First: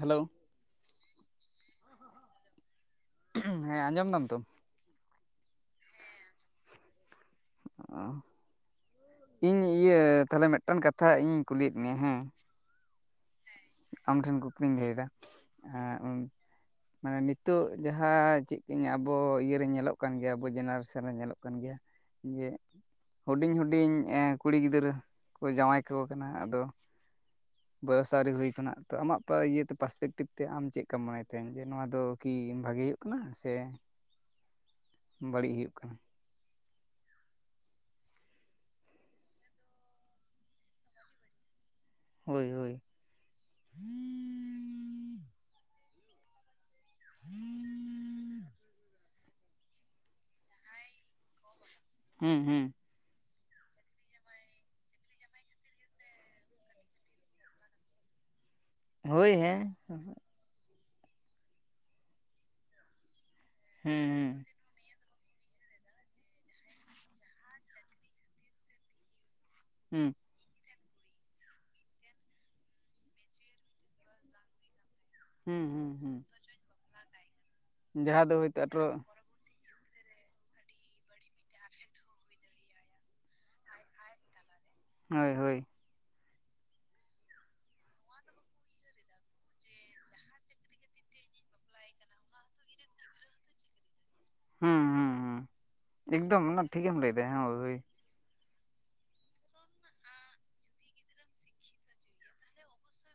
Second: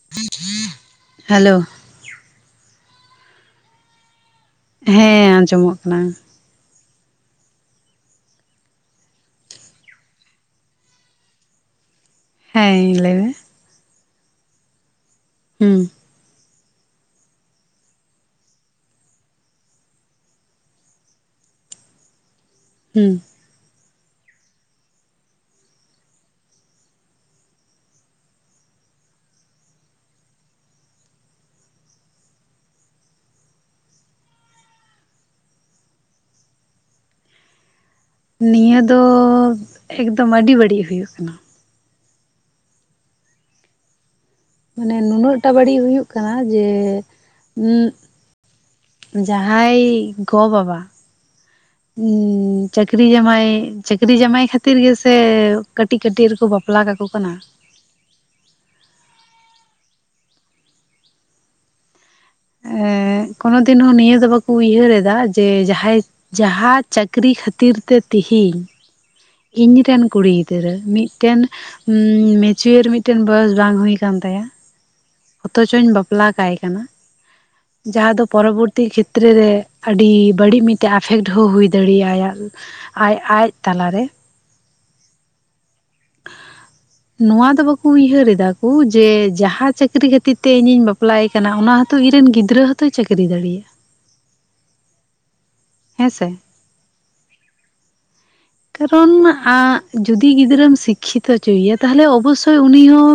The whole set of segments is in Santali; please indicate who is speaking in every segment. Speaker 1: ᱦᱮᱞᱳ,
Speaker 2: ᱦᱮᱞᱳ
Speaker 1: ᱦᱮᱸ ᱟᱸᱡᱚᱢ ᱫᱟᱢ ᱛᱚ?
Speaker 2: ᱦᱮᱸ, ᱟᱸᱡᱚᱢᱚᱜ ᱠᱟᱱᱟ᱾
Speaker 1: ᱚ ᱤᱧ ᱤᱭᱟᱹ ᱛᱟᱦᱚᱞᱮ ᱢᱤᱫᱴᱟᱝ ᱠᱟᱛᱷᱟ ᱤᱧ ᱠᱩᱞᱤᱭᱮᱫ ᱢᱮᱭᱟ ᱦᱮᱸ
Speaker 2: ᱦᱮᱸ, ᱞᱟᱹᱭ ᱢᱮ᱾
Speaker 1: ᱟᱢ ᱴᱷᱮᱱ ᱠᱩᱠᱞᱤᱧ ᱞᱟᱹᱭ ᱮᱫᱟ
Speaker 2: ᱦᱩᱸ
Speaker 1: ᱦᱮᱸ ᱢᱟᱱᱮ ᱱᱤᱛᱚᱜ ᱡᱟᱦᱟᱸ ᱪᱮᱫ ᱤᱧ ᱟᱵᱚ ᱤᱭᱟᱹ ᱨᱮ ᱧᱮᱞᱚᱜ ᱠᱟᱱ ᱜᱮᱭᱟ, ᱟᱵᱚ ᱡᱮᱱᱟᱨᱮᱥᱚᱱ ᱨᱮ ᱧᱮᱞᱚᱜ ᱠᱟᱱ ᱜᱮᱭᱟ᱾ ᱤᱭᱮ
Speaker 2: ᱦᱩᱸᱻ᱾
Speaker 1: ᱦᱩᱰᱤᱧ ᱦᱩᱰᱤᱧ ᱮᱸ ᱠᱩᱲᱤ ᱜᱤᱫᱽᱨᱟᱹ ᱠᱚ ᱡᱟᱶᱟᱭ ᱠᱚ ᱠᱟᱱᱟ᱾ ᱟᱫᱚ ᱵᱚᱭᱚᱥ ᱟᱹᱣᱨᱤ ᱦᱩᱭ ᱠᱟᱱᱟ ᱛᱚ᱾ ᱟᱢᱟᱜ ᱛᱚ, ᱤᱭᱟᱹᱛᱮ ᱯᱟᱥᱯᱮᱠᱴᱤᱵᱷ ᱛᱮ ᱟᱢ ᱪᱮᱫ ᱠᱟᱢ ᱢᱚᱱᱮᱭ ᱛᱟᱦᱮᱸᱱ ᱡᱮ ᱱᱚᱣᱟ ᱫᱚ ᱠᱤ ᱵᱷᱟᱹᱜᱮ ᱦᱩᱭᱩᱜ? ᱠᱟᱱᱟ ᱥᱮ ᱵᱟᱹᱲᱤᱡ ᱦᱩᱭᱩᱜ ᱠᱟᱱᱟ?
Speaker 2: ᱱᱤᱭᱟᱹ ᱫᱚ, ᱮᱠᱫᱚᱢ ᱟᱹᱰᱤ ᱵᱟᱹᱲᱤᱡ ᱦᱩᱭᱩᱜ ᱠᱟᱱᱟ᱾
Speaker 1: ᱦᱳᱭ, ᱦᱳᱭ᱾
Speaker 2: ᱢᱟᱱᱮ ᱱᱩᱱᱟᱹᱜ ᱴᱟᱜ ᱵᱟᱹᱲᱤᱡ ᱦᱩᱭᱩᱜ ᱠᱟᱱᱟ ᱡᱮ
Speaker 1: [inaudible]
Speaker 2: ᱦᱩᱸᱻ, ᱡᱟᱦᱟᱸᱭ ᱜᱚ- ᱵᱟᱵᱟ, ᱩᱸ
Speaker 1: ᱦᱩᱸ ᱦᱩᱸ
Speaker 2: ᱪᱟᱹᱠ ᱪᱟᱹᱠᱨᱤ ᱡᱟᱢᱟᱭ, ᱪᱟᱹᱠᱨᱤ ᱡᱟᱢᱟᱭ ᱠᱷᱟᱹᱛᱤᱨ ᱜᱮᱥᱮ ᱠᱟᱹᱴᱤᱡ ᱠᱟᱹᱴᱤᱡ ᱨᱮᱠᱚ ᱵᱟᱯᱞᱟ ᱠᱟᱠᱚ ᱠᱟᱱᱟ᱾
Speaker 1: ᱦᱳᱭ, ᱦᱮᱸ᱾
Speaker 2: ᱮᱸ ᱠᱚᱱᱚ ᱫᱤᱱ ᱦᱚᱸ ᱱᱤᱭᱟᱹ ᱫᱚ
Speaker 1: ᱦᱩᱸ
Speaker 2: ᱵᱟᱠᱚ ᱩᱭᱦᱟᱹᱨ ᱮᱫᱟ ᱡᱮ ᱡᱟᱦᱟᱸᱭ ᱡᱟᱦᱟᱸ ᱪᱟᱹᱠᱨᱤ ᱠᱷᱟᱹᱛᱤᱨ ᱛᱮ ᱛᱮᱦᱮᱧ ᱤᱧ ᱨᱮᱱ
Speaker 1: ᱦᱩᱸ
Speaker 2: ᱠᱩᱲᱤ ᱜᱤᱫᱽᱨᱟᱹ ᱢᱤᱫᱴᱮᱱ ᱢᱮᱸᱪᱩᱭᱟᱹᱨ ᱢᱤᱫᱴᱮᱱ ᱵᱚᱭᱚᱥ ᱵᱟᱝ ᱦᱩᱭ ᱠᱟᱱ ᱛᱟᱭᱟ᱾
Speaker 1: ᱦᱩᱸ ᱦᱩᱸ
Speaker 2: ᱚᱛᱚ-ᱪᱚᱧ
Speaker 1: ᱦᱩᱸ
Speaker 2: ᱵᱟᱯᱞᱟ ᱠᱟᱭ ᱠᱟᱱᱟ, ᱡᱟᱦᱟᱸ ᱫᱚ ᱯᱚᱨᱚᱵᱚᱨᱛᱤ ᱠᱷᱮᱛ ᱨᱮ ᱠᱷᱮᱛᱨᱮ ᱟᱹᱰᱤ ᱵᱟᱹᱲᱤᱡ ᱢᱤᱫᱴᱮᱡ ᱟᱯᱷᱮᱠᱚᱰ ᱦᱚᱸ ᱦᱩᱭ ᱫᱟᱲᱮᱭᱟ᱾ ᱟᱡ ᱟᱡ ᱛᱟᱞᱟ ᱨᱮ᱾
Speaker 1: ᱦᱳᱭ, ᱦᱳᱭ᱾ [inaudible]
Speaker 2: ᱱᱚᱣᱟ ᱫᱚ ᱵᱟᱠᱩ ᱩᱭᱦᱟᱹᱨ ᱮᱫᱟ ᱠᱩ ᱡᱮ ᱡᱟᱦᱟᱸ ᱪᱟᱹᱠᱨᱤ ᱠᱷᱟᱹᱛᱤᱨ ᱛᱮ ᱤᱧᱤᱧ ᱵᱟᱯ ᱵᱟᱯᱞᱟᱭᱮ ᱠᱟᱱᱟ, ᱚᱱᱟ ᱦᱚᱸᱛᱚ ᱤᱧ ᱨᱮᱱ ᱜᱤᱫᱽᱨᱟᱹ ᱦᱚᱸ ᱛᱚᱭ ᱪᱟᱹᱠᱨᱤ ᱫᱟᱲᱤᱭᱟᱜ᱾
Speaker 1: ᱦᱩᱸ ᱦᱩᱸ ᱦᱩᱸ,
Speaker 2: ᱦᱮᱸ ᱥᱮ
Speaker 1: ᱮᱠᱫᱚᱢ ᱚᱱᱟ ᱴᱷᱤᱠᱮᱢ ᱞᱟᱹᱭ ᱮᱫᱟ, ᱦᱳᱭ
Speaker 2: ᱠᱟᱨᱚᱱ ᱟᱸᱜ ᱡᱩᱫᱤ ᱜᱤᱫᱽᱨᱟᱹ ᱥᱤᱠ ᱥᱤᱠᱠᱷᱤᱛᱚ ᱦᱚᱪᱩᱭᱮᱭᱟ, ᱛᱟᱦᱚᱞᱮ ᱚᱵᱚᱥᱥᱳᱭ ᱩᱱᱤ ᱦᱚᱸ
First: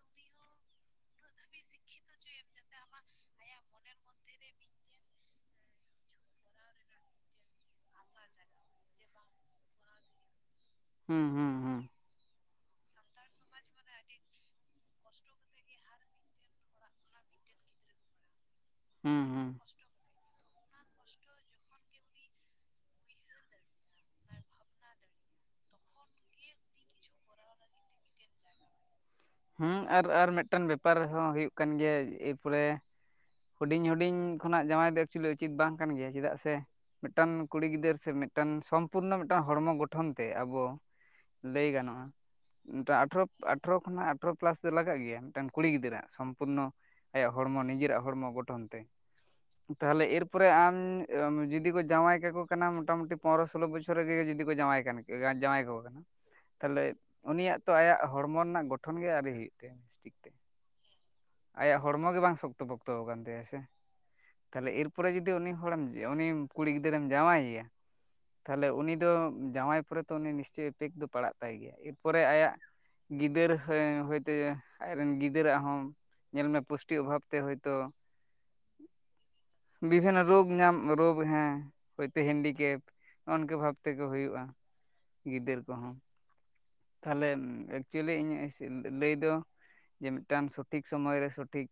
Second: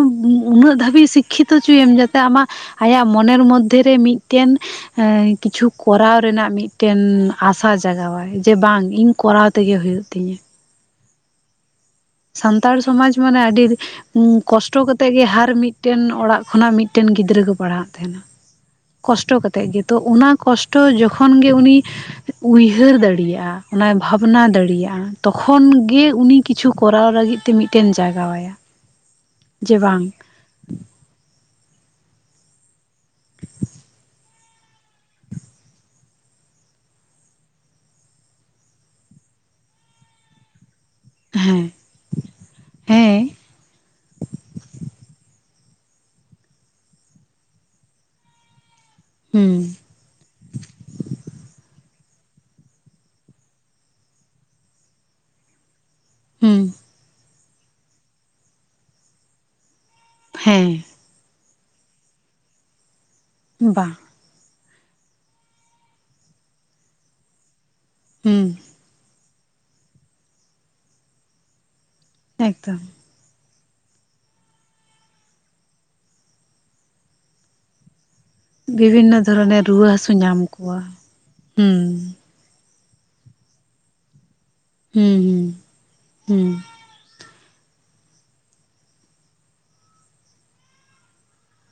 Speaker 2: ᱩᱱᱟᱹᱜ ᱫᱷᱟᱹᱵᱤᱡ ᱥᱤᱠᱠᱷᱤᱛᱚ ᱦᱚᱪᱩᱭᱮᱢ, ᱡᱟᱛᱮ ᱟᱢᱟᱜ ᱟᱭᱟᱜ ᱢᱚᱱᱮᱨ ᱢᱚᱫᱽᱫᱷᱮ ᱨᱮ ᱢᱤᱫᱴᱮᱱ ᱮᱸ ᱠᱤᱪᱷᱩ ᱠᱚᱨᱟᱣ ᱨᱮᱱᱟᱜ ᱢᱤᱫᱴᱮᱱ ᱟᱥᱟ ᱡᱟᱜᱟᱣ ᱟᱭ ᱡᱮ ᱵᱟᱝ ᱤᱧ ᱠᱚᱨᱟᱣ ᱜᱮᱧ ᱛᱮᱜᱮ ᱦᱩᱭᱩᱜ ᱛᱤᱧᱟᱹ᱾
Speaker 1: ᱦᱩᱸ, ᱦᱩᱸ, ᱦᱩᱸ᱾
Speaker 2: ᱥᱟᱱᱛᱟᱲ ᱥᱚᱢᱟᱡᱽ ᱢᱟᱹᱱᱮ ᱟᱹᱰᱤ ᱦᱩᱸ ᱠᱚᱥᱴᱚ ᱠᱟᱛᱮᱜ ᱜᱮ ᱦᱟᱨ ᱢᱤᱫᱴᱮᱱ ᱚᱲᱟᱜ ᱠᱷᱚᱱᱟᱜ ᱢᱤᱫᱴᱮᱱ ᱜᱤᱫᱽᱨᱟᱹ ᱠᱚ ᱯᱟᱲᱦᱟᱜ ᱛᱟᱦᱮᱸᱱᱟ᱾
Speaker 1: ᱦᱩᱸ
Speaker 2: ᱠᱚᱥᱴᱚ
Speaker 1: ᱦᱩᱸ
Speaker 2: ᱠᱟᱛᱮᱫ ᱜᱮ, ᱛᱚ ᱚᱱᱟ ᱠᱚᱥᱴᱚ ᱡᱚᱠᱷᱚᱱ ᱜᱮ ᱩᱱᱤ ᱩᱭᱦᱟᱹᱨ ᱫᱟᱲᱤᱭᱟᱜᱼᱟ, ᱚᱱᱟᱭ ᱵᱷᱟᱵᱽᱱᱟ ᱫᱟᱲᱤᱭᱟᱜᱼᱟ᱾ ᱛᱚᱠᱷᱚᱱ ᱜᱮ ᱩᱱᱤ ᱠᱤᱪᱷᱩ ᱠᱚᱨᱟᱣ ᱞᱟᱹᱜᱤᱫ ᱛᱮ ᱢᱤᱫᱴᱮᱱ ᱡᱟᱜᱟᱣ ᱟᱭᱟ᱾
Speaker 1: ᱦᱩᱸ ᱟᱨ ᱟᱨ ᱢᱤᱫᱴᱮᱱ ᱵᱮᱯᱟᱨ ᱦᱚᱸ ᱦᱩᱭᱩᱜ ᱠᱟᱱ ᱜᱮᱭᱟ᱾ ᱮᱨᱯᱚᱨᱮ ᱦᱩᱰᱤᱧ ᱦᱩᱰᱤᱧ ᱠᱷᱚᱱᱟᱜ ᱡᱟᱶᱟᱭ ᱫᱚ ᱮᱠᱪᱩᱮᱞᱤ ᱩᱪᱤᱛ ᱵᱟᱝ ᱠᱟᱱ ᱜᱮᱭᱟ ᱪᱮᱫᱟᱜ ᱥᱮ ᱢᱤᱫᱴᱟᱱ ᱠᱩᱲᱤ ᱜᱤᱫᱟᱹᱨ ᱥᱮ ᱢᱤᱫᱴᱟᱱ ᱥᱚᱢᱯᱩᱨᱱᱚ ᱢᱤᱫᱴᱟᱱ ᱦᱚᱲᱢᱚ ᱜᱚᱴᱷᱚᱱ ᱛᱮ ᱟᱵᱚ
Speaker 2: ᱦᱮᱸ
Speaker 1: ᱞᱟᱹᱭ ᱜᱟᱱᱚᱜ-ᱟ, ᱛᱚ
Speaker 2: ᱦᱮᱸ
Speaker 1: ᱟᱴᱷᱨᱚᱯ ᱟᱴᱷᱨᱚ ᱠᱷᱚᱱᱟᱜ ᱟᱴᱷᱨᱚ ᱯᱮᱞᱟᱥ ᱫᱚ ᱞᱟᱜᱟᱜ ᱜᱮᱭᱟ ᱢᱤᱫᱴᱟᱝ ᱠᱩᱲᱤ ᱜᱤᱫᱽᱨᱟᱹ ᱟᱜ ᱥᱚᱢᱯᱩᱨᱱᱚ ᱟᱭᱟᱜ ᱦᱚᱲᱢᱚ ᱱᱤᱡᱮᱨᱟᱜ ᱦᱚᱲᱢᱚ ᱜᱚᱴᱷᱚᱱ ᱛᱮ ᱾
Speaker 2: ᱦᱩᱸ᱾
Speaker 1: ᱛᱟᱦᱚᱞᱮ ᱮᱨᱯᱚᱨᱮ ᱟᱢ ᱡᱩᱫᱤ ᱠᱚ ᱡᱟᱶᱟᱭ ᱠᱟᱠᱚ ᱠᱟᱱᱟ ᱢᱚᱴᱟᱢᱩᱴᱤ ᱯᱚᱱᱮᱨᱳ ᱥᱳᱞᱳ ᱵᱚᱪᱷᱚᱨ ᱨᱮᱜᱮ ᱡᱩᱫᱤ ᱠᱚ ᱡᱟᱶᱟᱭ ᱠᱟᱱᱟ ᱾ [inaudible] ᱡᱟᱶᱟᱭ ᱠᱟᱠᱚ ᱠᱟᱱᱟ᱾
Speaker 2: ᱦᱩᱸ
Speaker 1: ᱛᱟᱦᱚᱞᱮ ᱩᱱᱤᱭᱟᱜ ᱛᱚ ᱟᱭᱟᱜ ᱦᱚᱲᱢᱚ ᱨᱮᱱᱟᱜ ᱜᱚᱴᱷᱚᱱ ᱜᱮ ᱟᱣᱨᱤ ᱦᱩᱭᱩᱜ ᱛᱟᱭᱟ ᱵᱮᱥᱴᱤᱠ ᱛᱮ ᱾
Speaker 2: ᱦᱮᱸ᱾
Speaker 1: ᱟᱭᱟᱜ ᱦᱚᱲᱢᱚ ᱜᱮ ᱵᱟᱝ ᱥᱚᱠᱛᱚ ᱯᱚᱠᱛᱚ ᱠᱟᱱᱟᱱ ᱛᱟᱭᱟ ᱥᱮ ᱾
Speaker 2: ᱵᱟᱝ ᱾
Speaker 1: ᱛᱟᱦᱚᱞᱮ ᱮᱨᱯᱚᱨᱮ ᱡᱩᱫᱤ ᱩᱱᱤ ᱦᱚᱲᱮᱢ ᱩᱱᱤ ᱠᱩᱲᱤ ᱜᱤᱫᱽᱨᱟᱹᱢ ᱡᱟᱶᱟᱭ ᱮᱭᱟ
Speaker 2: ᱦᱩᱸ
Speaker 1: ᱛᱟᱦᱞᱮ ᱩᱱᱤ ᱫᱚ ᱡᱟᱶᱟᱭ ᱯᱚᱨᱮ ᱛᱚ ᱩᱱᱤ ᱱᱤᱥᱪᱳᱭ ᱤᱯᱮᱠᱴ ᱫᱚ ᱯᱟᱲᱟᱜ ᱛᱟᱭ ᱜᱮᱭᱟ ᱮᱨᱯᱚᱨᱮ ᱟᱭᱟᱜ
Speaker 2: ᱮᱠᱫᱚᱢ
Speaker 1: ᱜᱤᱫᱟᱹᱨ ᱦᱚᱭᱛᱮ ᱟᱡᱨᱮᱱ ᱜᱤᱫᱟᱹᱨᱟᱜ ᱦᱚᱸ ᱧᱮᱞᱢᱮ ᱯᱩᱥᱴᱤ ᱚᱵᱷᱟᱵᱛᱮ ᱦᱚᱭᱛ ᱛᱚ
Speaker 2: ᱵᱤᱵᱷᱤᱱᱱᱚ ᱫᱷᱚᱨᱚᱱᱮᱨ ᱨᱩᱣᱟᱹ ᱦᱟᱹᱥᱩ
Speaker 1: ᱵᱤᱵᱷᱤᱱᱚ ᱨᱳᱜᱽ
Speaker 2: ᱠᱚᱣᱟ
Speaker 1: ᱧᱟᱢ ᱨᱳᱜᱽ ᱦᱮᱸ
Speaker 2: ᱦᱩᱸ
Speaker 1: ᱦᱚᱭᱛᱳ ᱦᱮᱱᱰᱤᱠᱮᱯ ᱾ ᱱᱚᱝᱠᱟ ᱵᱷᱟᱵ ᱛᱮᱠᱚ ᱦᱩᱭᱩᱜ-ᱟ ᱾
Speaker 2: ᱦᱩᱸ
Speaker 1: ᱜᱤᱫᱟᱹᱨ ᱠᱚᱦᱚᱸ
Speaker 2: ᱦᱩᱸ
Speaker 1: ᱛᱟᱦᱞᱮ ᱮᱠᱪᱩᱭᱮᱞᱤ ᱤᱧᱟᱹᱜ ᱞᱟᱹᱭ ᱫᱚ ᱡᱮ ᱢᱤᱫᱴᱟᱝ ᱥᱚᱴᱷᱤᱠ ᱥᱚᱢᱳᱚᱭ ᱨᱮ ᱥᱚᱴᱷᱤᱠ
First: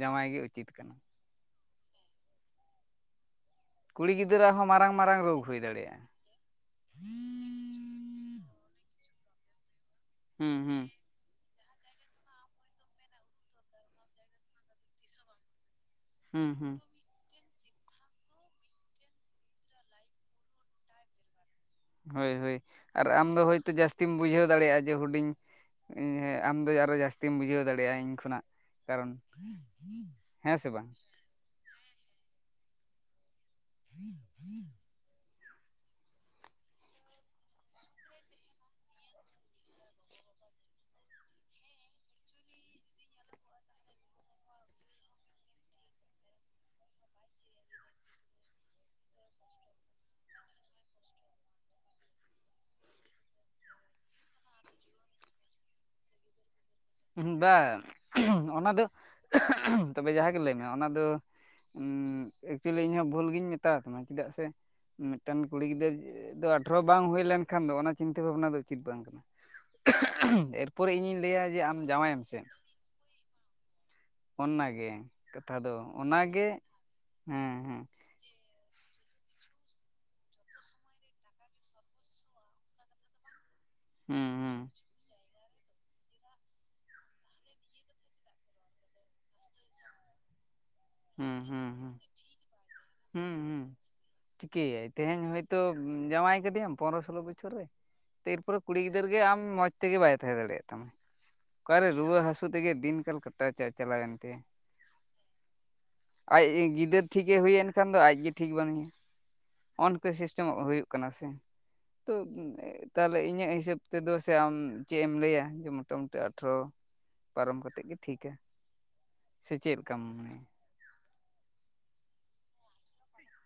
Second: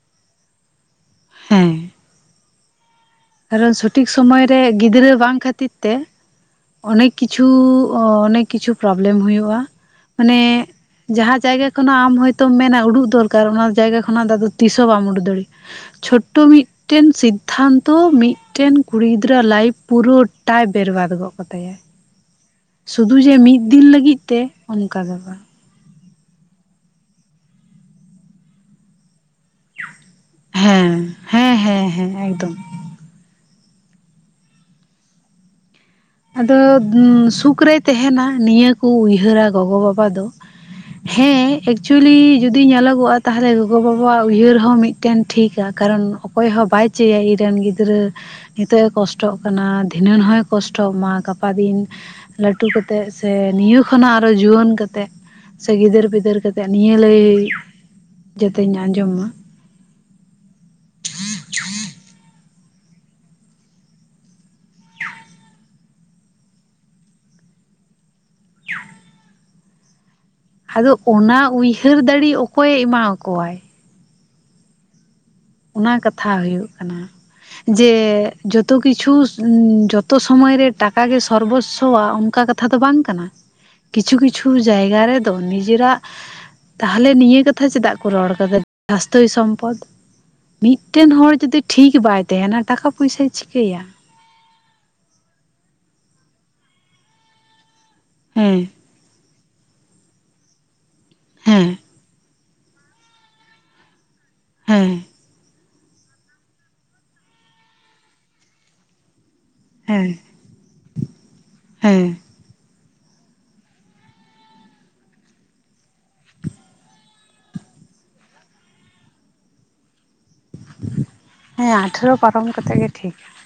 Speaker 1: ᱡᱟᱶᱟᱭ ᱜᱮ ᱩᱪᱤᱛ ᱠᱟᱱᱟ ᱾
Speaker 2: ᱦᱮᱸ ᱠᱟᱨᱚᱱ ᱥᱚᱴᱷᱤᱠ
Speaker 1: ᱠᱩᱲᱤ
Speaker 2: ᱥᱳᱚᱢᱳᱭ
Speaker 1: ᱜᱤᱫᱽᱨᱟᱹᱣᱟᱜ
Speaker 2: ᱨᱮ
Speaker 1: ᱦᱚᱸ ᱢᱟᱨᱟᱝ
Speaker 2: ᱜᱤᱫᱽᱨᱟᱹ
Speaker 1: ᱢᱟᱨᱟᱝ ᱨᱳᱜᱽ
Speaker 2: ᱵᱟᱝ
Speaker 1: ᱦᱩᱭ
Speaker 2: ᱠᱷᱟᱹᱛᱤᱨ ᱛᱮ
Speaker 1: ᱫᱟᱲᱮᱭᱟᱜᱼᱟ
Speaker 2: ᱚᱱᱮᱠ ᱠᱤᱪᱷᱩ ᱚᱱᱮᱠ ᱠᱤᱪᱷᱩ ᱯᱨᱚᱵᱞᱮᱢ ᱦᱩᱭᱩᱜ-ᱟ
Speaker 1: ᱦᱩᱸ
Speaker 2: ᱢᱟᱱᱮ
Speaker 1: ᱦᱩᱸ
Speaker 2: ᱡᱟᱦᱟᱸ ᱡᱟᱭᱜᱟ ᱠᱷᱚᱱᱟᱜ ᱟᱢ ᱦᱚᱳᱭᱛᱚᱢ ᱢᱮᱱᱟ ᱩᱰᱩᱠ ᱫᱚᱨᱠᱟᱨ ᱚᱱᱟ ᱡᱟᱭᱜᱟ ᱠᱷᱚᱱᱟᱜ ᱟᱫᱚ ᱛᱤᱥ ᱦᱚᱸ ᱵᱟᱢ ᱩᱰᱩᱠ ᱫᱟᱲᱮᱭᱟᱜ-ᱟ᱾ ᱪᱷᱳᱴᱳ
Speaker 1: ᱦᱩᱸ ᱦᱩᱸ
Speaker 2: ᱢᱤᱫᱴᱮᱱ ᱥᱤᱫ ᱫᱷᱟᱱᱛᱚ ᱢᱤᱫᱴᱮᱱ ᱠᱩᱲᱤ ᱜᱤᱫᱽᱨᱟᱹ ᱞᱟᱭᱤᱯᱷ ᱯᱩᱨᱟᱹᱴᱟᱭ ᱵᱮᱨᱵᱟᱫ ᱜᱚᱫ ᱠᱟᱛᱟᱭᱟ ᱾
Speaker 1: ᱦᱳᱭ ᱦᱳᱭ ᱟᱨ ᱟᱢ ᱫᱚ ᱦᱳᱭᱛᱳ ᱡᱟᱹᱥᱛᱤᱢ
Speaker 2: ᱞᱟᱹᱜᱤᱫ ᱛᱮ
Speaker 1: ᱵᱩᱡᱷᱟᱹᱣ ᱫᱟᱲᱮᱭᱟᱜ-ᱟ ᱡᱮ
Speaker 2: ᱚᱱᱠᱟ ᱫᱚ
Speaker 1: ᱦᱩᱰᱤᱧ
Speaker 2: ᱵᱟᱝ
Speaker 1: ᱤ ᱦᱮᱸ ᱟᱢᱫᱚ ᱟᱨᱚ ᱡᱟᱹᱥᱛᱤᱢ ᱵᱩᱡᱷᱟᱹᱣ ᱫᱟᱲᱮᱭᱟᱜ-ᱟ ᱤᱧ ᱠᱷᱚᱱᱟᱜ ᱾ ᱠᱟᱨᱚᱱ ᱦᱮᱸ ᱥᱮ ᱵᱟᱝ?
Speaker 2: ᱦᱮᱸ ᱦᱮᱸ ᱦᱮᱸ ᱮᱠᱫᱚᱢ ᱾
Speaker 1: [unintelligible]
Speaker 2: ᱟᱫᱚ ᱥᱩᱠ ᱨᱮ ᱛᱟᱦᱮᱱᱟ ᱱᱤᱭᱟᱹᱠᱩ ᱩᱭᱦᱟᱹᱨᱟ ᱜᱚᱜᱚ ᱵᱟᱵᱟ ᱫᱚ ᱾ ᱦᱮᱸ ᱮᱠᱪᱩᱭᱮᱞᱤ ᱡᱩᱫᱤ ᱧᱮᱞᱚᱜᱚᱜ-ᱟ ᱛᱟᱦᱞᱮ ᱜᱚᱜᱚ ᱵᱟᱵᱟᱣᱟᱜ ᱩᱭᱦᱟᱹᱨ ᱦᱚᱸ ᱢᱤᱫ ᱢᱤᱫᱴᱮᱱ ᱴᱷᱤᱠᱟ ᱠᱟᱨᱚᱱ ᱚᱠᱚᱭ ᱦᱚᱸ ᱵᱟᱭ ᱪᱟᱹᱭᱟ ᱤᱧᱨᱮ ᱨᱮᱱ ᱜᱤᱫᱽᱨᱟᱹ ᱱᱤᱛᱚᱜ ᱮ ᱠᱚᱥᱴᱚᱜ ᱠᱟᱱᱟ ᱫᱷᱤᱱᱟᱹᱱ ᱦᱚᱭ ᱠᱚᱥᱴᱚ ᱠᱚᱥᱴᱚᱜ ᱢᱟ ᱜᱟᱯᱟ ᱫᱤᱱ ᱞᱟᱹᱴᱩ ᱠᱟᱛᱮᱜ ᱥᱮ ᱱᱤᱭᱟᱹ ᱠᱷᱚᱱᱟᱜ ᱟᱨᱚ ᱡᱩᱣᱟᱹᱱ ᱠᱟᱛᱮᱫ ᱾ ᱥᱮ ᱜᱤᱫᱟᱹᱨ ᱯᱤᱫᱟᱹᱨ ᱠᱟᱛᱮ ᱾ [unintelligible]
Speaker 1: ᱵᱟᱝ ᱚᱱᱟ ᱫᱚ
Speaker 2: ᱢᱟ
Speaker 1: ᱛᱚᱵᱮ ᱡᱟᱦᱟᱸ ᱜᱮ ᱞᱟᱹᱭ ᱢᱮ ᱚᱱᱟ ᱫᱚ ᱮᱠᱪᱩᱭᱮᱞᱤ ᱤᱧᱦᱚᱸ ᱵᱷᱩᱞ ᱜᱤᱧ ᱢᱮᱛᱟᱣᱟ ᱛᱟᱢᱟ ᱪᱮᱫᱟᱜ ᱥᱮ ᱢᱤᱫᱴᱟᱝ ᱠᱩᱲᱤ ᱜᱤᱫᱽᱨᱟᱹ ᱫᱚ ᱟᱴᱷᱨᱚ ᱵᱟᱝ ᱦᱩᱭ ᱞᱮᱱᱠᱷᱟᱱ ᱫᱚ ᱚᱱᱟ ᱪᱤᱱᱛᱟᱹ ᱵᱷᱟᱵᱱᱟ ᱫᱚ ᱩᱪᱤᱛ ᱵᱟᱝ ᱠᱟᱱᱟ ᱾ ᱮᱨᱯᱚᱨᱮ
Speaker 2: ᱟᱫᱚ
Speaker 1: ᱤᱧᱤᱧ ᱞᱟᱹᱭᱟ
Speaker 2: ᱚᱱᱟ
Speaker 1: ᱡᱮ ᱟᱢ
Speaker 2: [inaudible]
Speaker 1: ᱡᱟᱶᱟᱭᱮᱢ
Speaker 2: ᱫᱟᱲᱮ
Speaker 1: ᱥᱮ
Speaker 2: ᱚᱠᱚᱭᱮ ᱮᱢᱟᱣᱟ ᱠᱚᱣᱟᱭ ᱾
Speaker 1: ᱚᱱᱟᱜᱮ ᱾
Speaker 2: ᱚᱱᱟ ᱠᱟᱛᱷᱟ ᱦᱩᱭᱩᱜ ᱠᱟᱱᱟ
Speaker 1: ᱦᱮᱸ ᱦᱮᱸ
Speaker 2: ᱡᱮ ᱡᱚᱛᱚ ᱠᱤᱪᱷᱩ ᱡᱚᱛᱚ ᱥᱚᱢᱚᱭᱨᱮ ᱴᱟᱠᱟ ᱜᱮ ᱥᱚᱨᱵᱚᱥᱥᱚ-ᱟ ᱚᱱᱠᱟ ᱠᱟᱛᱷᱟ ᱫᱚ ᱵᱟᱝ ᱠᱟᱱᱟ ᱾ ᱠᱤᱪᱷᱩ
Speaker 1: ᱦᱩᱸ
Speaker 2: ᱠᱤᱪᱷᱩ
Speaker 1: ᱦᱩᱸ
Speaker 2: ᱡᱟᱭᱜᱟ ᱨᱮ ᱛᱚ ᱱᱤᱡᱮᱨᱟᱜ ᱛᱟᱦᱚᱞᱮ ᱱᱤᱭᱟᱹ ᱠᱟᱛᱷᱟ ᱪᱮᱫᱟᱜ ᱠᱚ ᱨᱚᱲ ᱟᱠᱟᱫᱟ ᱥᱟᱥᱛᱷᱚᱭ ᱥᱚᱢᱯᱚᱫ ᱾ ᱢᱤᱫᱴᱮᱱ
Speaker 1: ᱦᱩᱸ
Speaker 2: ᱦᱚᱲ ᱡᱩᱫᱤ
Speaker 1: ᱦᱩᱸ
Speaker 2: ᱴᱷᱤᱠ
Speaker 1: ᱦᱩᱸ
Speaker 2: ᱵᱟᱭ ᱛᱟᱦᱮᱱᱟ ᱴᱟᱠᱟ ᱯᱚᱭᱥᱟᱭ
Speaker 1: ᱦᱩᱸ ᱦᱩᱸ
Speaker 2: ᱪᱤᱠᱟᱹᱭᱟ?
Speaker 1: ᱪᱤᱠᱟᱹᱭᱟᱭ ᱛᱮᱦᱮᱧ ᱦᱚᱭᱛᱚ ᱡᱟᱶᱟᱭ ᱟᱠᱟᱫᱮᱭᱟᱢ ᱯᱚᱱᱨᱚ ᱥᱳᱞᱳ ᱵᱚᱪᱷᱚᱨ ᱨᱮ ᱮᱨᱯᱚᱨᱮ
Speaker 2: ᱦᱮᱸ
Speaker 1: ᱠᱩᱲᱤ ᱜᱤᱫᱽᱨᱟᱹ ᱜᱤᱫᱟᱹᱨ ᱜᱮ ᱟᱢ ᱢᱚᱸᱡᱽ ᱛᱮᱜᱮ ᱵᱟᱭ ᱛᱟᱦᱮᱸ ᱫᱟᱲᱮᱭᱟᱜ ᱛᱟᱢᱟ
Speaker 2: ᱦᱮᱸ
Speaker 1: ᱚᱠᱟᱨᱮ ᱨᱩᱣᱟᱹ ᱦᱟᱹᱥᱩ ᱛᱮᱜᱮ ᱫᱤᱱ ᱠᱟᱞ ᱠᱟᱴᱟᱣ ᱪᱟᱞᱟᱣᱮᱱ ᱛᱟᱭᱟ
Speaker 2: ᱦᱮᱸ
Speaker 1: ᱟᱡ ᱜᱤᱫᱟᱹᱨ ᱴᱷᱤᱠᱮ ᱦᱩᱭᱮᱱ ᱠᱷᱟᱱ ᱫᱚ ᱟᱡᱜᱮ ᱴᱷᱤᱠ ᱵᱟᱱᱩᱭᱟ ᱱᱚᱜ
Speaker 2: ᱦᱮᱸ
Speaker 1: ᱱᱚᱠᱟ ᱪᱚᱝᱚᱜ ᱦᱩᱭᱩᱜ ᱠᱟᱱᱟ ᱥᱮ
Speaker 2: ᱦᱮᱸ
Speaker 1: [inaudible] ᱛᱟᱦᱚᱞᱮ ᱤᱧᱟᱹᱜ ᱦᱤᱥᱟᱹᱵ ᱛᱮᱫᱚ ᱥᱮ ᱟᱢ ᱪᱮᱫ ᱮᱢ ᱞᱟᱹᱭᱟ ᱡᱮ ᱢᱚᱴᱟ ᱢᱩᱩᱴᱤ ᱟᱴᱷᱨᱚ ᱯᱟᱨᱚᱢ ᱠᱟᱛᱮᱫ ᱜᱤ ᱴᱷᱤᱠᱟ ᱥᱮ ᱪᱮᱫᱠᱟᱢ ᱢᱚᱱᱮᱭᱟ?
Speaker 2: ᱦᱮᱸ ᱟᱴᱷᱮᱨᱚ ᱯᱟᱨᱚᱢ ᱠᱟᱛᱮᱫ ᱜᱮ ᱴᱷᱤᱠᱟ ᱾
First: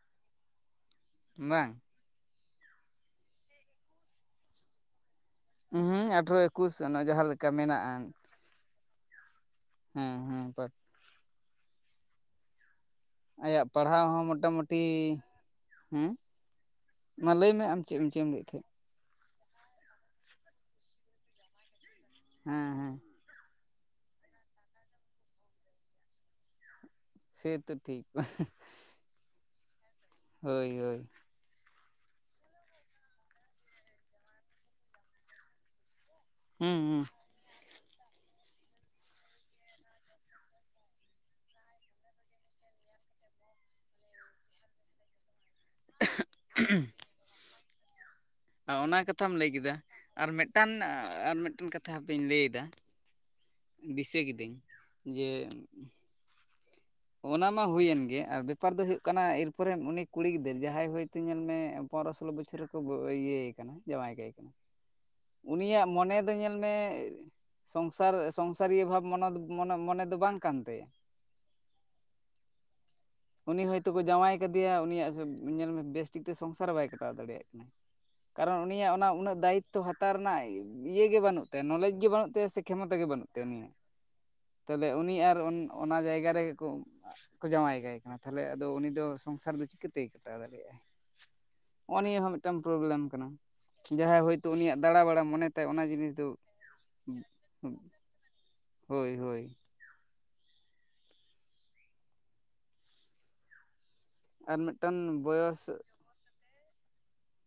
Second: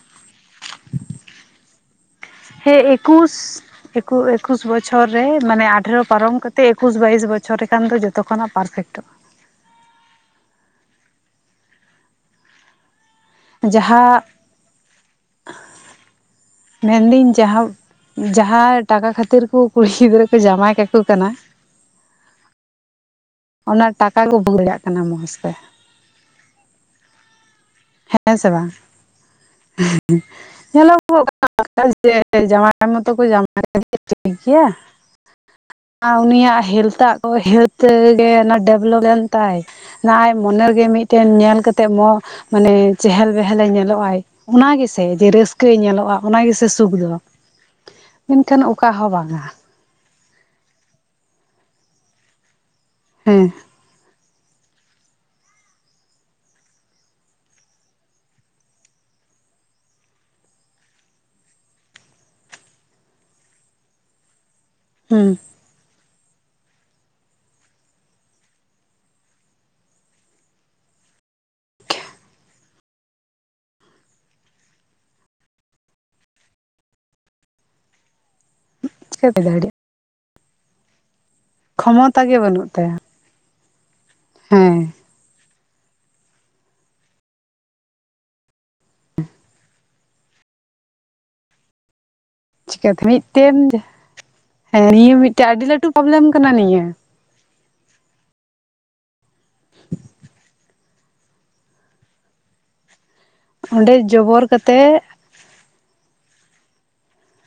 Speaker 1: ᱵᱟᱝ,
Speaker 2: ᱦᱮᱸ ᱮᱠᱩᱥ ᱮᱠᱩ ᱮᱠᱩᱥ ᱵᱚᱪᱷᱚᱨ ᱨᱮ ᱢᱟᱱᱮ ᱟᱴᱷᱮᱨᱚ
Speaker 1: ᱦᱩᱸ ᱟᱴᱷᱨᱚ
Speaker 2: ᱯᱟᱨᱚᱢ ᱠᱟᱛᱮ ᱮᱠᱩᱥ
Speaker 1: ᱚᱱᱟ ᱡᱟᱦᱟᱸ
Speaker 2: ᱵᱟᱭᱤᱥ
Speaker 1: ᱞᱮᱠᱟ
Speaker 2: ᱵᱚᱪᱷᱚᱨ ᱨᱮᱠᱷᱟᱱ
Speaker 1: ᱢᱮᱱᱟᱜᱼᱟ
Speaker 2: ᱫᱚ ᱡᱚᱛᱚ ᱠᱷᱚᱱᱟᱜ ᱯᱟᱨᱯᱷᱮᱴᱚᱜ-ᱟ᱾
Speaker 1: ᱦᱮᱸ ᱦᱮᱸ ᱯᱟᱴ ᱟᱭᱟᱜ ᱯᱟᱲᱦᱟᱣ
Speaker 2: ᱡᱟᱦᱟᱸ
Speaker 1: ᱦᱚᱸ ᱢᱚᱴᱟᱢᱩᱴᱤ ᱦᱮᱸ
Speaker 2: ᱢᱮᱱᱫᱟᱹᱧ
Speaker 1: ᱢᱟ ᱞᱟᱹᱭ ᱢᱮ
Speaker 2: ᱡᱟᱦᱟᱸ
Speaker 1: ᱟᱢ ᱪᱮᱫ ᱮᱢ ᱪᱮᱫ ᱮᱢ ᱞᱟᱹᱭᱮᱫ ᱛᱟᱦᱮᱸᱫ
Speaker 2: ᱡᱟᱦᱟᱸ ᱴᱟᱠᱟ ᱠᱷᱟᱹᱛᱤᱨ ᱠᱚ ᱠᱩᱲᱤ ᱜᱤᱫᱽᱨᱟᱹᱠᱚ ᱡᱟᱢᱟᱭ ᱠᱟᱠᱚ ᱠᱟᱱᱟ᱾
Speaker 1: ᱦᱮᱸ ᱦᱮᱸ,
Speaker 2: ᱚᱱᱟ ᱴᱟᱠᱟ ᱠᱚ ᱵᱩᱡᱟᱜ ᱠᱟᱱᱟ ᱠᱚ ᱢᱚᱸᱡᱽ ᱛᱮ,
Speaker 1: ᱥᱮ [inaudible]
Speaker 2: ᱦᱮᱸ ᱥᱮ ᱵᱟᱝ
Speaker 1: ᱦᱳᱭ ᱦᱳᱭ
Speaker 2: ᱧᱮᱞᱚᱜ [inaudible] ᱟᱨ ᱩᱱᱤᱭᱟᱜ
Speaker 1: ᱦᱩᱸ ᱦᱩᱸ
Speaker 2: ᱦᱮᱞᱛᱷᱟᱜ ᱠᱚ ᱦᱮᱞᱛᱮ ᱜᱮ ᱚᱱᱟ ᱰᱮᱵᱷᱞᱚᱯ ᱞᱮᱱ ᱛᱟᱭ ᱱ [inaudible] ᱢᱚᱱᱮᱜᱮ ᱢᱤᱫᱴᱟᱹᱱ ᱧᱮᱞ ᱠᱟᱛᱮᱜ [inaudible] ᱢᱟᱱᱮ ᱪᱮᱦᱮᱞ ᱵᱮᱦᱮᱞ ᱮ ᱧᱮᱞᱚᱜ ᱟᱭ ᱚᱱᱟ ᱜᱮᱥᱮ ᱡᱮ ᱨᱟᱹᱥ [inaudible] ᱧᱚᱞᱳᱜ-ᱟᱭ ᱚᱱᱟ ᱜᱮᱥᱮ ᱥᱩᱠ ᱫᱚ ᱢᱮᱱᱠᱷᱟᱱ ᱚᱠᱟ
Speaker 1: ᱚᱱᱟ
Speaker 2: ᱦᱚᱸ ᱵᱟᱝᱟ᱾
Speaker 1: [unintelligible] ᱟᱨ ᱢᱤᱫᱴᱟᱱ ᱟᱨ ᱢᱤᱫᱴᱟᱹᱱ ᱠᱟᱛᱷᱟ ᱦᱟᱯᱮᱧ ᱞᱟᱹᱭ ᱮᱫᱟ
Speaker 2: ᱦᱮᱸ,
Speaker 1: ᱫᱤᱥᱟᱹ ᱠᱤᱫᱟᱹᱧ ᱡᱮ ᱚᱱᱟ ᱢᱟ ᱦᱩᱭᱮᱱ ᱜᱮ ᱟᱨ ᱵᱮᱯᱟᱨ ᱫᱚ ᱦᱩᱭᱩᱜ ᱠᱟᱱᱟ ᱮᱨᱯᱚᱨᱮ ᱩᱱᱤ ᱠᱩᱲᱤ ᱜᱤᱫᱟᱹᱨ ᱡᱟᱦᱟᱸᱭ ᱦᱚᱭᱛᱳ ᱧᱮᱞ ᱢᱮ ᱯᱚᱱᱨᱚ ᱥᱳᱞᱳ ᱵᱚᱪᱷᱚᱨ ᱨᱮᱠᱚ ᱤᱭᱟᱹᱭ ᱠᱟᱱᱟ ᱡᱟᱶᱟᱭᱠᱟᱭ ᱠᱟᱱᱟ,
Speaker 2: ᱦᱩᱸ,
Speaker 1: ᱩᱱᱤᱭᱟᱜ ᱢᱚᱱᱮ ᱫᱚ ᱧᱮᱞ ᱢᱮ ᱥᱚᱝᱥᱟᱨ ᱥᱚᱝᱥᱟᱨᱤᱭᱟᱹ ᱵᱷᱟᱵᱽ ᱢᱚᱱᱮ ᱫᱚ ᱵᱟᱝ ᱠᱟᱱᱛᱟᱭᱟ᱾
Speaker 2: [unintelligible]
Speaker 1: ᱩᱱᱤ ᱦᱚᱭᱛᱳ ᱠᱚ ᱡᱟᱶᱟᱭ ᱠᱮᱫᱮᱭᱟ ᱩᱱᱤᱭᱟᱜ ᱧᱮᱞᱢᱮ ᱢᱮ ᱵᱮᱥᱴᱷᱤᱠᱛᱮ ᱥᱚᱝᱥᱟᱨ ᱵᱟᱭ ᱠᱟᱴᱟᱣ ᱫᱟᱲᱮᱭᱟᱜ ᱠᱟᱱᱟ᱾ ᱠᱟᱨᱚᱱ ᱩᱱᱤᱭᱟᱜ ᱚᱱᱟ ᱩᱱᱟᱹᱜ
Speaker 2: ᱪᱤᱠᱟᱹᱛᱮ
Speaker 1: ᱫᱟᱭᱤᱛ
Speaker 2: ᱫᱟᱲᱮᱭᱟᱜᱼᱟ
Speaker 1: ᱛᱚ ᱦᱟᱛᱟᱣ ᱨᱮᱱᱟᱜ ᱤᱭᱟᱹ ᱜᱮ ᱵᱟᱹᱱᱩᱜ ᱱᱚᱞᱮᱡᱽ ᱜᱮ ᱵᱟᱹᱱᱩᱜ ᱛᱟᱭᱟ ᱥᱮ ᱠᱷᱚᱢᱚᱛᱟ ᱜᱮ ᱵᱟᱹᱱᱩᱜ ᱛᱟᱭᱟ ᱩᱱᱤᱭᱟᱜ
Speaker 2: ᱦᱮᱸ
Speaker 1: ᱛᱟᱦᱚᱞᱮ ᱩᱱᱤ ᱟᱨ ᱚᱱᱟ ᱡᱟᱭᱜᱟ ᱨᱮ ᱠᱚ ᱡᱟᱶᱟᱭ ᱠᱟᱭ ᱠᱟᱱᱟ ᱛᱟᱦᱚᱞᱮ ᱟᱫᱚ ᱩᱱᱤ ᱫᱚ ᱥᱚᱝᱥᱟᱨ ᱫᱚ ᱪᱤᱠᱟᱹᱛᱮᱭ ᱠᱟᱴᱟᱣ ᱫᱟᱲᱮᱭᱟᱜ-ᱟ᱾ ᱚ ᱱᱤᱭᱮ ᱦᱚᱸ ᱢᱤᱫ ᱴᱟᱝ ᱯᱨᱚᱵᱞᱮᱢ
Speaker 2: ᱪᱤᱠᱟᱹᱛᱮ
Speaker 1: ᱠᱟᱱᱟ
Speaker 2: ᱢᱤᱫᱴᱮᱱ
Speaker 1: ᱡᱟᱦᱟᱸᱭ ᱦᱚᱭᱛᱳ ᱩᱱᱤᱭᱟᱜ
Speaker 2: ᱦᱮᱸ
Speaker 1: ᱫᱟᱬᱟ
Speaker 2: ᱱᱤᱭᱟᱹ
Speaker 1: ᱵᱟᱲᱟ ᱢᱚᱱᱮ
Speaker 2: ᱢᱤᱫᱴᱮᱱ
Speaker 1: ᱛᱟᱭ
Speaker 2: ᱟᱹᱰᱤ
Speaker 1: ᱚᱱᱟ
Speaker 2: ᱞᱟᱹᱴᱩ
Speaker 1: ᱡᱤᱱᱤᱥ ᱫᱚ
Speaker 2: ᱯᱨᱚᱵᱞᱮᱢ ᱠᱟᱱᱟ ᱱᱤᱭᱟᱹ
Speaker 1: ᱦᱳᱭ ᱦᱳᱭ᱾
Speaker 2: ᱚᱸᱰᱮ ᱡᱚᱵᱚᱨ
Speaker 1: ᱟᱨ
Speaker 2: ᱠᱟᱛᱜ
Speaker 1: ᱢᱤᱫᱴᱟᱝ ᱵᱚᱭᱚᱥ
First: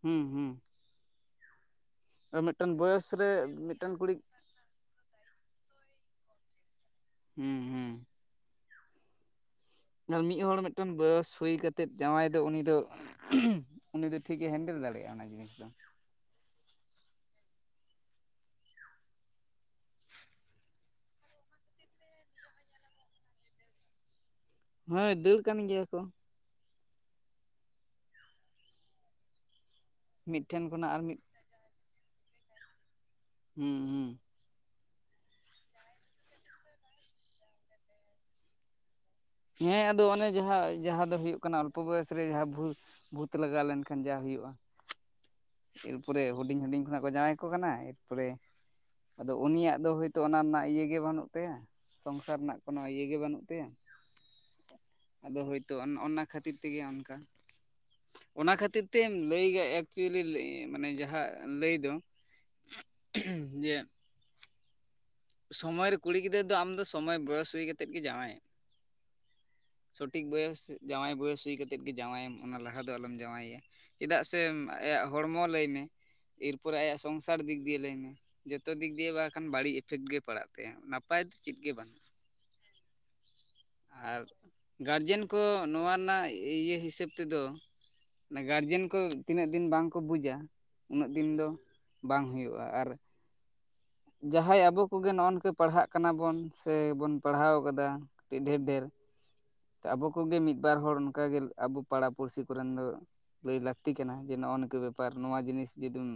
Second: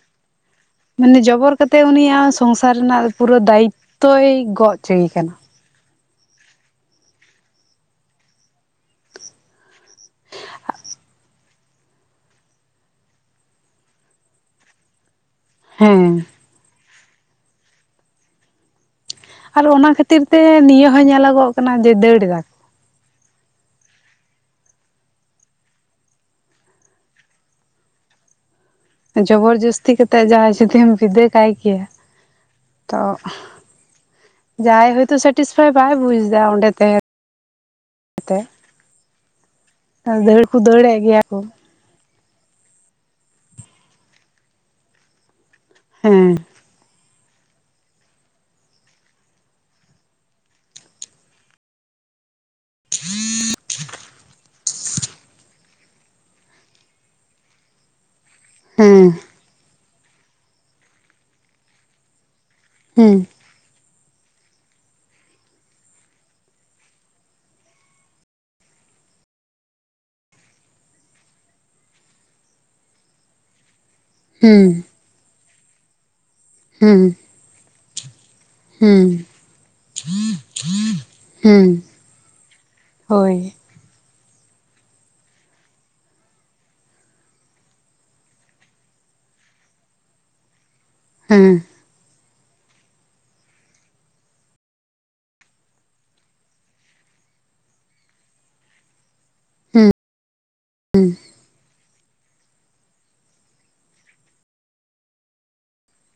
Speaker 1: ᱦᱩᱸ ᱦᱩᱸ᱾
Speaker 2: ᱢᱟᱱᱮ ᱡᱚᱵᱚᱨ ᱠᱟᱛᱮᱜ ᱩᱱᱤᱭᱟᱜ
Speaker 1: ᱟᱨ
Speaker 2: ᱥᱚᱝᱥᱟᱨ
Speaker 1: ᱢᱤᱫᱴᱟᱝ
Speaker 2: ᱨᱮᱱᱟᱜ
Speaker 1: ᱵᱚᱭᱚᱥ
Speaker 2: ᱯᱩᱨᱟᱹ
Speaker 1: ᱨᱮ ᱢᱤᱫᱴᱟᱝ ᱠᱩᱲᱤ
Speaker 2: ᱫᱟᱭᱤᱛᱛᱚᱭ ᱜᱚᱜᱪᱚᱭᱮ ᱠᱟᱱᱟ᱾
Speaker 1: ᱦᱩᱸ ᱦᱩᱸ᱾ ᱚᱱᱟ ᱢᱤᱫ ᱦᱚᱲ ᱢᱤᱫᱴᱟᱹᱝ ᱵᱚᱭᱚᱥ ᱦᱩᱭ ᱠᱟᱛᱮᱫ ᱡᱟᱶᱟᱭ ᱫᱚ ᱩᱱᱤ ᱫᱚ ᱩᱱᱤ ᱫᱚ ᱴᱷᱤᱠᱮ ᱦᱮᱱᱰᱮᱞ ᱫᱟᱲᱮᱭᱟᱜᱼᱟ ᱚᱱᱟ ᱡᱤᱱᱤᱥ ᱫᱚ᱾
Speaker 2: ᱦᱩᱸ᱾ ᱟᱨ ᱚᱱᱟ ᱠᱷᱟᱹᱛᱤᱨ ᱛᱮ ᱱᱤᱭᱟᱹ ᱦᱚᱸ ᱧᱮᱞᱚᱜᱚᱜ ᱠᱟᱱᱟ ᱡᱮ ᱫᱟᱹᱲ ᱫᱟ᱾
Speaker 1: ᱦᱳᱭ ᱫᱟᱹᱲ ᱠᱟᱱ ᱜᱮᱭᱟ ᱠᱚ᱾
Speaker 2: ᱡᱚᱵᱚᱨ ᱡᱚᱥ ᱛᱤ ᱠᱟᱛᱮ ᱡᱟᱣᱟᱭ
Speaker 1: ᱢᱤᱫᱴᱷᱮᱱ
Speaker 2: ᱡᱩᱫᱤᱢ
Speaker 1: ᱠᱷᱚᱱᱟᱜ ᱟᱨ ᱢᱤᱫ
Speaker 2: ᱵᱤᱫᱟᱹᱭ ᱠᱟᱭ ᱠᱮᱭᱟ ᱛᱚ
Speaker 1: ᱦᱩᱸ ᱦᱩᱸ
Speaker 2: ᱡᱟᱣᱟᱭ ᱦᱚᱳᱭᱛᱳ ᱥᱟᱴᱤᱥᱯᱷᱟᱭ ᱵᱟᱭ ᱵᱩᱡ ᱮᱫᱟ ᱚᱰᱮᱸ ᱛᱟᱸᱦᱮ ᱛᱮ᱾
Speaker 1: ᱦᱮᱸ ᱟᱫᱚ ᱚᱱᱮ ᱡᱟᱦᱟᱸᱭ ᱡᱟᱦᱟᱸ ᱫᱚ ᱦᱩᱭᱩᱜ
Speaker 2: ᱠᱚ
Speaker 1: ᱠᱟᱱᱟ ᱚᱞᱯᱚ ᱵᱚᱭᱚᱥ ᱨᱮ ᱡᱟᱦᱟᱸ ᱵᱷᱩ ᱵᱷᱩᱛ ᱞᱟᱜᱟᱣ ᱞᱮᱱᱠᱷᱟᱱ ᱡᱟ ᱦᱩᱭᱩᱜᱼᱟ᱾
Speaker 2: ᱦᱮᱸ
Speaker 1: ᱮᱨᱯᱚᱨᱮ ᱦᱩᱰᱤᱧ ᱦᱩᱰᱤᱧ ᱠᱷᱚᱱᱟᱜ ᱠᱚ ᱡᱟᱶᱟᱭ ᱠᱟᱠᱚ ᱠᱟᱱᱟ, ᱮᱨᱯᱚᱨᱮ ᱟᱫᱚ ᱩᱱᱤᱭᱟᱜ ᱫᱚ ᱦᱳᱭᱛᱳ ᱚᱱᱟ ᱨᱮᱱᱟᱜ ᱤᱭᱟᱹ ᱜᱮ ᱵᱟᱹᱱᱩᱜ ᱛᱟᱭᱟ ᱥᱚᱝᱥᱟᱨ ᱨᱮᱱᱟᱜ ᱠᱳᱱᱳ ᱤᱭ ᱜᱮ ᱵᱟᱹᱱᱩᱜ ᱛᱟᱭᱟ᱾ ᱟᱫᱚ ᱦᱳᱭᱛᱳ ᱚᱱ ᱚᱱᱟ ᱠᱷᱟᱹᱛᱤᱨ ᱛᱮᱜᱮ ᱚᱱᱠᱟ᱾ ᱚᱱᱟ ᱠᱷᱟᱹᱛᱤᱨ
Speaker 2: ᱦᱮᱸ
Speaker 1: ᱛᱮᱢ ᱞᱟᱹᱭ ᱜᱮ ᱟ ᱮᱠᱪᱩᱭᱮᱞᱤ ᱢᱟᱱᱮ ᱡᱟᱦᱟᱸ ᱞᱟᱹᱭ ᱫᱚ,
Speaker 2: ᱦᱩᱸ᱾
Speaker 1: ᱦᱩᱸ ᱡᱮ ᱥᱚᱢᱚᱭ ᱨᱮ ᱠᱩᱲᱤ ᱜᱤᱫᱽᱨᱟᱹ ᱫᱚ ᱟᱢᱫᱚ ᱥᱚᱢᱚᱭ ᱵᱚᱭᱚᱥ ᱦᱩᱭ ᱠᱟᱛᱮᱫ ᱜᱮ ᱡᱟᱶᱟᱭᱮᱢ᱾ ᱥᱚᱴᱷᱤᱠ ᱵᱚᱭᱚᱥ ᱡᱟᱶᱟᱭ ᱵᱚᱭᱚᱥ ᱦᱩᱭ ᱠᱟᱛᱮᱫ ᱜᱮ ᱡᱟᱶᱟᱭᱮᱢ ᱚᱱᱟ ᱞᱟᱦᱟ ᱫᱚ ᱟᱞᱚᱢ ᱡᱟᱶᱟᱭᱮᱭᱟ᱾ ᱪᱮᱫᱟᱜ ᱥᱮ
Speaker 2: ᱦᱮᱸ
Speaker 1: ᱟᱭᱟᱜ ᱦᱚᱲᱢᱚ ᱞᱟᱹᱭ ᱢᱮ, ᱮᱨ ᱯᱚᱨᱮ ᱟᱭᱟᱜ
Speaker 2: ᱦᱮᱸ
Speaker 1: ᱥᱚᱝᱥᱟᱨ ᱫᱤᱠ ᱫᱤᱭᱮ ᱞᱟᱹᱭᱢᱮ, ᱡᱚᱛᱚ ᱫᱤᱠ
Speaker 2: ᱦᱮᱸ
Speaker 1: ᱫᱤᱭᱮ ᱵᱟᱠᱷᱟᱱ ᱵᱟᱹᱲᱤᱡ ᱮ ᱤᱯᱷᱮᱠᱴ ᱜᱮ ᱯᱟᱲᱟᱜ ᱛᱟᱭᱟ, ᱱᱟᱯᱟᱭ ᱫᱚ ᱪᱮᱫ
Speaker 2: ᱦᱮᱸ
Speaker 1: ᱜᱮ ᱵᱟᱹᱱᱩᱜᱼᱟ ᱾
Speaker 2: ᱦᱳᱭ᱾
Speaker 1: ᱟᱨ ᱜᱟᱨᱡᱮᱱ ᱠᱚ ᱱᱚᱣᱟ ᱨᱮᱱᱟᱜ ᱤᱭᱟᱹ ᱦᱤᱥᱟᱹᱵ ᱛᱮᱫᱚ ᱚᱱᱟ ᱜᱟᱨᱡᱮᱱ ᱠᱚ ᱛᱤᱱᱟᱹᱜ ᱫᱤᱱ ᱵᱟᱝ ᱠᱚ ᱵᱩᱡᱟ ᱩᱱᱟᱹᱜ ᱫᱤᱱ
Speaker 2: ᱦᱮᱸ
Speaker 1: ᱫᱚ ᱵᱟᱝ ᱦᱩᱭᱩᱜᱼᱟ, ᱟᱨ ᱡᱟᱦᱟᱸᱭ ᱟᱵᱚ ᱠᱚᱜᱮ ᱱᱚᱜ ᱱᱤᱝᱠᱟ ᱯᱟᱲᱦᱟᱜ ᱠᱟᱱᱟᱵᱚᱱ ᱥᱮᱵᱩᱱ ᱯᱟᱲᱦᱟᱣ ᱠᱟᱫᱟ, ᱠᱟᱹᱴᱤᱡ ᱰᱷᱮᱨ ᱰᱷᱮᱨ
Speaker 2: ᱦᱮᱸ
Speaker 1: ᱟᱵᱚ ᱠᱚᱜᱮ ᱢᱤᱫ ᱵᱟᱨ ᱦᱚᱲ ᱚᱱᱠᱟᱜᱮ ᱟᱵᱩ ᱯᱟᱲᱟ ᱯᱩᱲᱥᱤ ᱠᱚᱨᱮᱱ ᱫᱚ ᱞᱟᱹᱭ ᱞᱟᱹᱠᱛᱤ ᱠᱟᱱᱟ, ᱡᱮ ᱱᱚᱜᱼᱚ ᱱᱤᱝ ᱵᱮᱯᱟᱨ ᱱᱚᱣᱟ ᱡᱤᱱᱤᱥ ᱡᱩᱫᱤᱢ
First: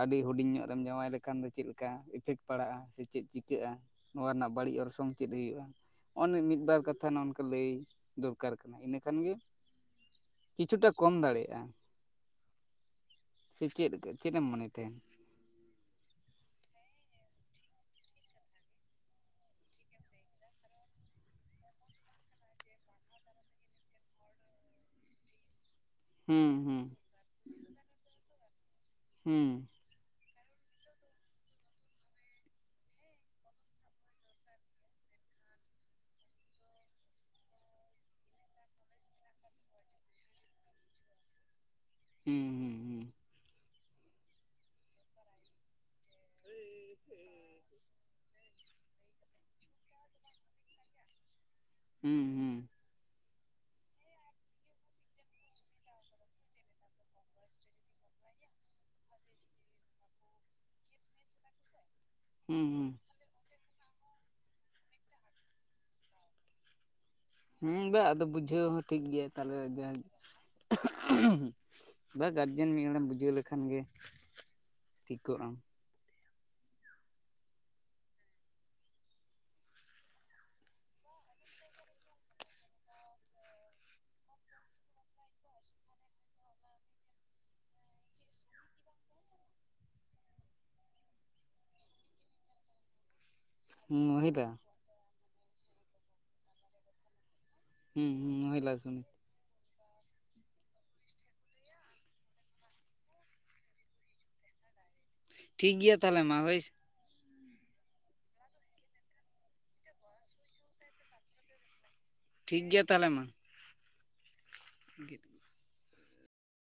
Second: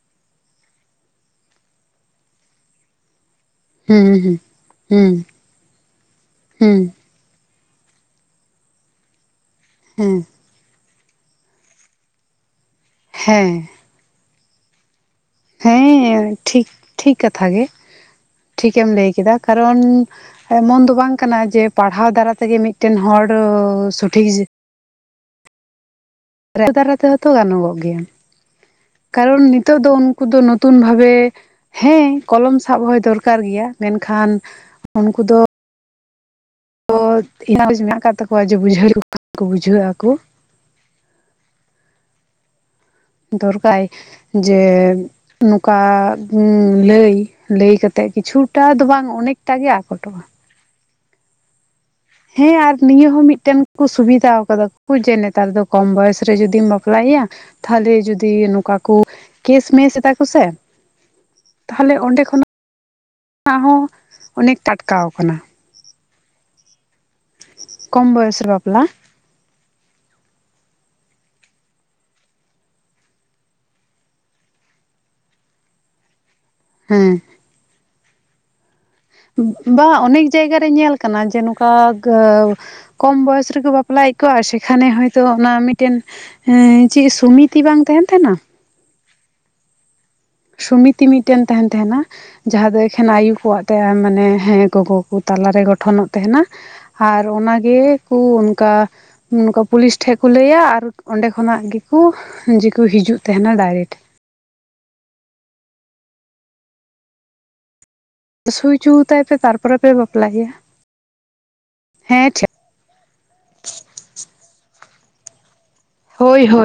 Speaker 1: ᱟᱹᱰᱤ ᱦᱩᱰᱤᱧ ᱧᱚᱜ ᱮᱢ ᱡᱟᱶᱟᱭ ᱞᱮᱠᱷᱟᱱ ᱫᱚ ᱪᱮᱫ ᱞᱮᱠᱟ ᱤᱯᱷᱮᱠᱴ ᱯᱟᱲᱟᱜᱼᱟ ᱥᱮ ᱪᱮᱫ ᱪᱤ ᱪᱟᱹᱜᱼᱟ
Speaker 2: ᱦᱮᱸ
Speaker 1: ᱱᱚᱣᱟ
Speaker 2: ᱦᱮᱸ
Speaker 1: ᱨᱮᱱᱟᱜ ᱵᱟᱹᱲᱤᱡ ᱚᱨᱥᱚᱝ
Speaker 2: ᱦᱮᱸ
Speaker 1: ᱪᱮᱫ ᱦᱩᱭᱩᱜᱼᱟ, ᱱᱚᱜ
Speaker 2: ᱦᱮᱸ
Speaker 1: ᱢᱤᱫᱵᱟᱨ ᱠᱟᱛᱷᱟ ᱱᱚ ᱱᱚᱝᱠᱟ ᱞᱟᱹᱭ ᱫᱚᱨᱠᱟᱨ ᱠᱟᱱᱟ ᱤᱱᱟᱹ ᱠᱷᱟᱱ ᱜᱮ
Speaker 2: ᱦᱮᱸ᱾
Speaker 1: ᱠᱤᱪᱷᱩᱴᱟ ᱠᱚᱢ ᱫᱟᱲᱮᱭᱟᱜᱼᱟ
Speaker 2: ᱦᱮᱸ
Speaker 1: ᱥᱮ ᱪᱮᱫ ᱪᱮᱫ ᱮᱢ ᱢᱚᱱᱮᱭ ᱛᱟᱦᱮᱸᱱ?
Speaker 2: ᱦᱮᱸ ᱴᱷᱤᱠ ᱴᱷᱤᱠ ᱠᱟᱛᱷᱟᱜ ᱜᱮ ᱴᱷᱤᱠᱮᱢ ᱞᱟᱹᱭ ᱠᱮᱫᱟ, ᱠᱟᱨᱚᱱ ᱮᱢᱚᱱ ᱫᱚ ᱵᱟᱝ ᱠᱟᱱᱟ ᱡᱮ ᱯᱟᱲᱦᱟᱣ ᱫᱟᱨᱟᱭ ᱛᱮᱜᱮ ᱢᱤᱫᱴᱮᱱ ᱦᱚᱲ ᱥᱚᱴᱷᱤᱠ
Speaker 1: ᱦᱩᱸ
Speaker 2: [unintelligible]
Speaker 1: ᱦᱩᱸ
Speaker 2: ᱫᱟᱨᱟ ᱛᱮᱦᱚᱸᱛᱚ ᱜᱟᱱᱚᱜᱚᱜ ᱜᱮᱭᱟ?
Speaker 1: ᱦᱩᱸ
Speaker 2: ᱠᱟᱨᱚᱱ ᱱᱤᱛᱚᱜ ᱫᱚ ᱩᱱᱠᱩ ᱫᱚ ᱧᱩᱛᱩᱢ ᱵᱷᱟᱵᱮ ᱦᱮᱸ ᱠᱚᱞᱚᱢ ᱥᱟᱵ ᱦᱚᱭ ᱫᱚᱨᱠᱟᱨ ᱜᱮᱭᱟ, ᱢᱮᱱᱠᱷᱟᱱ ᱩᱱᱠᱩ ᱫᱚ ᱛᱚ [inaudible] ᱢᱮᱱᱟᱜ ᱠᱟᱫ ᱛᱟᱠᱚᱣᱟ ᱡᱮ ᱵᱩᱡᱷᱟᱹᱣ [inaudible] ᱵᱩᱡᱷᱟᱹᱜ ᱟᱠᱚ᱾
Speaker 1: ᱦᱩᱸ᱾ ᱦᱩᱸ
Speaker 2: ᱫᱚᱨᱠᱟᱭ ᱡᱮ ᱱᱚᱝᱠᱟ ᱞᱟᱹᱭ ᱞᱟᱹᱭ ᱠᱟ ᱛᱮ ᱠᱤᱪᱷᱩ ᱴᱟ ᱫᱚ ᱵᱟᱝ ᱚᱱᱮᱠᱴᱟ ᱜᱮ ᱟᱠᱚᱴᱚᱜᱼᱟ ᱾
Speaker 1: ᱦᱩᱸ ᱦᱩᱸ
Speaker 2: ᱦᱮᱸ
Speaker 1: ᱦᱩᱸ
Speaker 2: ᱟᱨ ᱱᱤᱭᱟᱹ ᱦᱚᱸ ᱢᱤᱫᱴᱮᱱ ᱠᱚ ᱥᱩᱵᱤᱫᱟᱣ ᱠᱟᱫᱟᱣ ᱠᱚ ᱡᱮ ᱱᱮᱛᱟᱨ ᱫᱚ ᱠᱚᱢ ᱵᱚᱭᱮᱥ ᱨᱮ ᱡᱩᱫᱤᱢ ᱵᱟᱯᱞᱟᱭᱭᱟ ᱛᱟᱦᱚᱞᱮ ᱡᱚᱫᱤ ᱱᱚᱝᱠᱟ ᱠᱚ ᱠᱮᱥᱢᱮᱥ ᱮᱫᱟ ᱠᱚ ᱥᱮ, ᱛᱟᱦᱚᱞᱮ ᱚᱸᱰᱮ ᱠᱷᱚᱱ
Speaker 1: ᱦᱩᱸ ᱦᱩᱸ᱾
Speaker 2: ᱱᱟ ᱦᱚᱸ ᱚᱱᱮᱠ ᱴᱟᱴᱠᱟᱣ ᱠᱟᱱᱟ ᱾
Speaker 1: ᱦᱮᱸ [unintelligible]
Speaker 2: ᱠᱚᱢ
Speaker 1: ᱟᱫᱚ
Speaker 2: ᱵᱚᱭᱚᱥ ᱨᱮ
Speaker 1: ᱵᱩᱡᱷᱟᱹᱣ ᱦᱚᱸ
Speaker 2: ᱵᱟᱯᱞᱟ
Speaker 1: ᱴᱷᱤᱠ ᱜᱮᱭᱟ ᱛᱟᱦᱚᱞᱮ ᱵᱟ ᱜᱟᱨᱡᱮᱱ ᱢᱤᱫ ᱦᱚᱲᱮᱢ ᱵᱩᱡᱷᱟᱹᱣ ᱞᱮᱠᱷᱟᱱ ᱜᱮ, ᱴᱷᱤᱠᱚᱜᱼᱟ᱾
Speaker 2: ᱦᱮᱸ᱾ ᱵᱟᱝ ᱚᱱᱮᱠ ᱡᱟᱭᱜᱟ ᱨᱮ ᱧᱮᱞ ᱠᱟᱱᱟ ᱡᱮ ᱱᱚᱝᱠᱟ ᱠᱚᱢ ᱵᱚᱭᱚᱥ ᱨᱮᱠᱚ ᱵᱟᱯᱞᱟᱭᱮᱫ ᱠᱚᱣᱟ ᱟᱨ ᱥᱮᱠᱷᱟᱱᱮ ᱦᱚᱭᱛᱚ ᱚᱱᱟ ᱢᱤᱫᱴᱮᱱ ᱮᱸ ᱪᱮᱫ ᱥᱩᱢᱤ ᱛᱤ ᱵᱟᱝ ᱛᱟᱦᱮᱸᱱ ᱛᱟᱦᱮᱸᱱᱟ, ᱥᱚᱢᱤᱛᱤ ᱢᱤᱫᱴᱮᱱ ᱛᱟᱦᱮᱸᱱ ᱛᱟᱦᱮᱸᱱᱟ, ᱡᱟᱦᱟᱸ ᱫᱚ ᱮᱠᱷᱮᱱ ᱟᱭᱩ ᱠᱚᱣᱟᱜ ᱛᱟᱭᱟ ᱢᱟᱱᱮ
Speaker 1: ᱢᱚᱦᱤᱞᱟ
Speaker 2: ᱦᱮᱸ ᱜᱚᱜᱚ ᱠᱚ ᱛᱟᱞᱟᱨᱮ ᱜᱚᱴᱷᱚᱱᱚᱜ ᱛᱟᱦᱮᱸᱱᱟ, ᱟᱨ ᱚᱱᱟᱜ
Speaker 1: ᱦᱩᱸ
Speaker 2: ᱠᱩ
Speaker 1: ᱦᱩᱸ
Speaker 2: ᱚᱱᱠᱟ
Speaker 1: ᱢᱚᱦᱤᱞᱟ ᱥᱚᱢᱤᱛ
Speaker 2: ᱱᱚᱝᱠᱟ ᱯᱩᱞᱤᱥ ᱴᱷᱮᱡ ᱠᱩ ᱞᱟᱹᱭᱟ ᱟᱨ ᱚᱸᱰᱮ ᱠᱷᱚᱱᱟᱜ ᱜᱮᱠᱚ ᱡᱮᱠᱩ ᱦᱤᱡᱩᱜ ᱛᱟᱦᱮᱸᱱᱟ ᱰᱟᱭᱨᱮᱠᱴ᱾
Speaker 1: ᱴᱷᱤᱠ ᱜᱮᱭᱟ ᱛᱟᱦᱚᱞᱮ ᱢᱟ ᱦᱳᱭ ᱥᱮ
Speaker 2: ᱥᱩᱭ ᱦᱩᱪᱩ ᱛᱟᱭ ᱯᱮ ᱛᱟᱨᱯᱚᱨᱮ ᱯᱮ ᱵᱟᱯᱞᱟᱭᱮᱭᱟ, ᱦᱮᱸ ᱴᱷᱤ
Speaker 1: ᱴᱷᱤᱠ ᱜᱮᱭᱟ ᱛᱟᱦᱚᱞᱮ ᱢᱟ ᱾
Speaker 2: ᱦᱳᱭ ᱦᱳᱭ᱾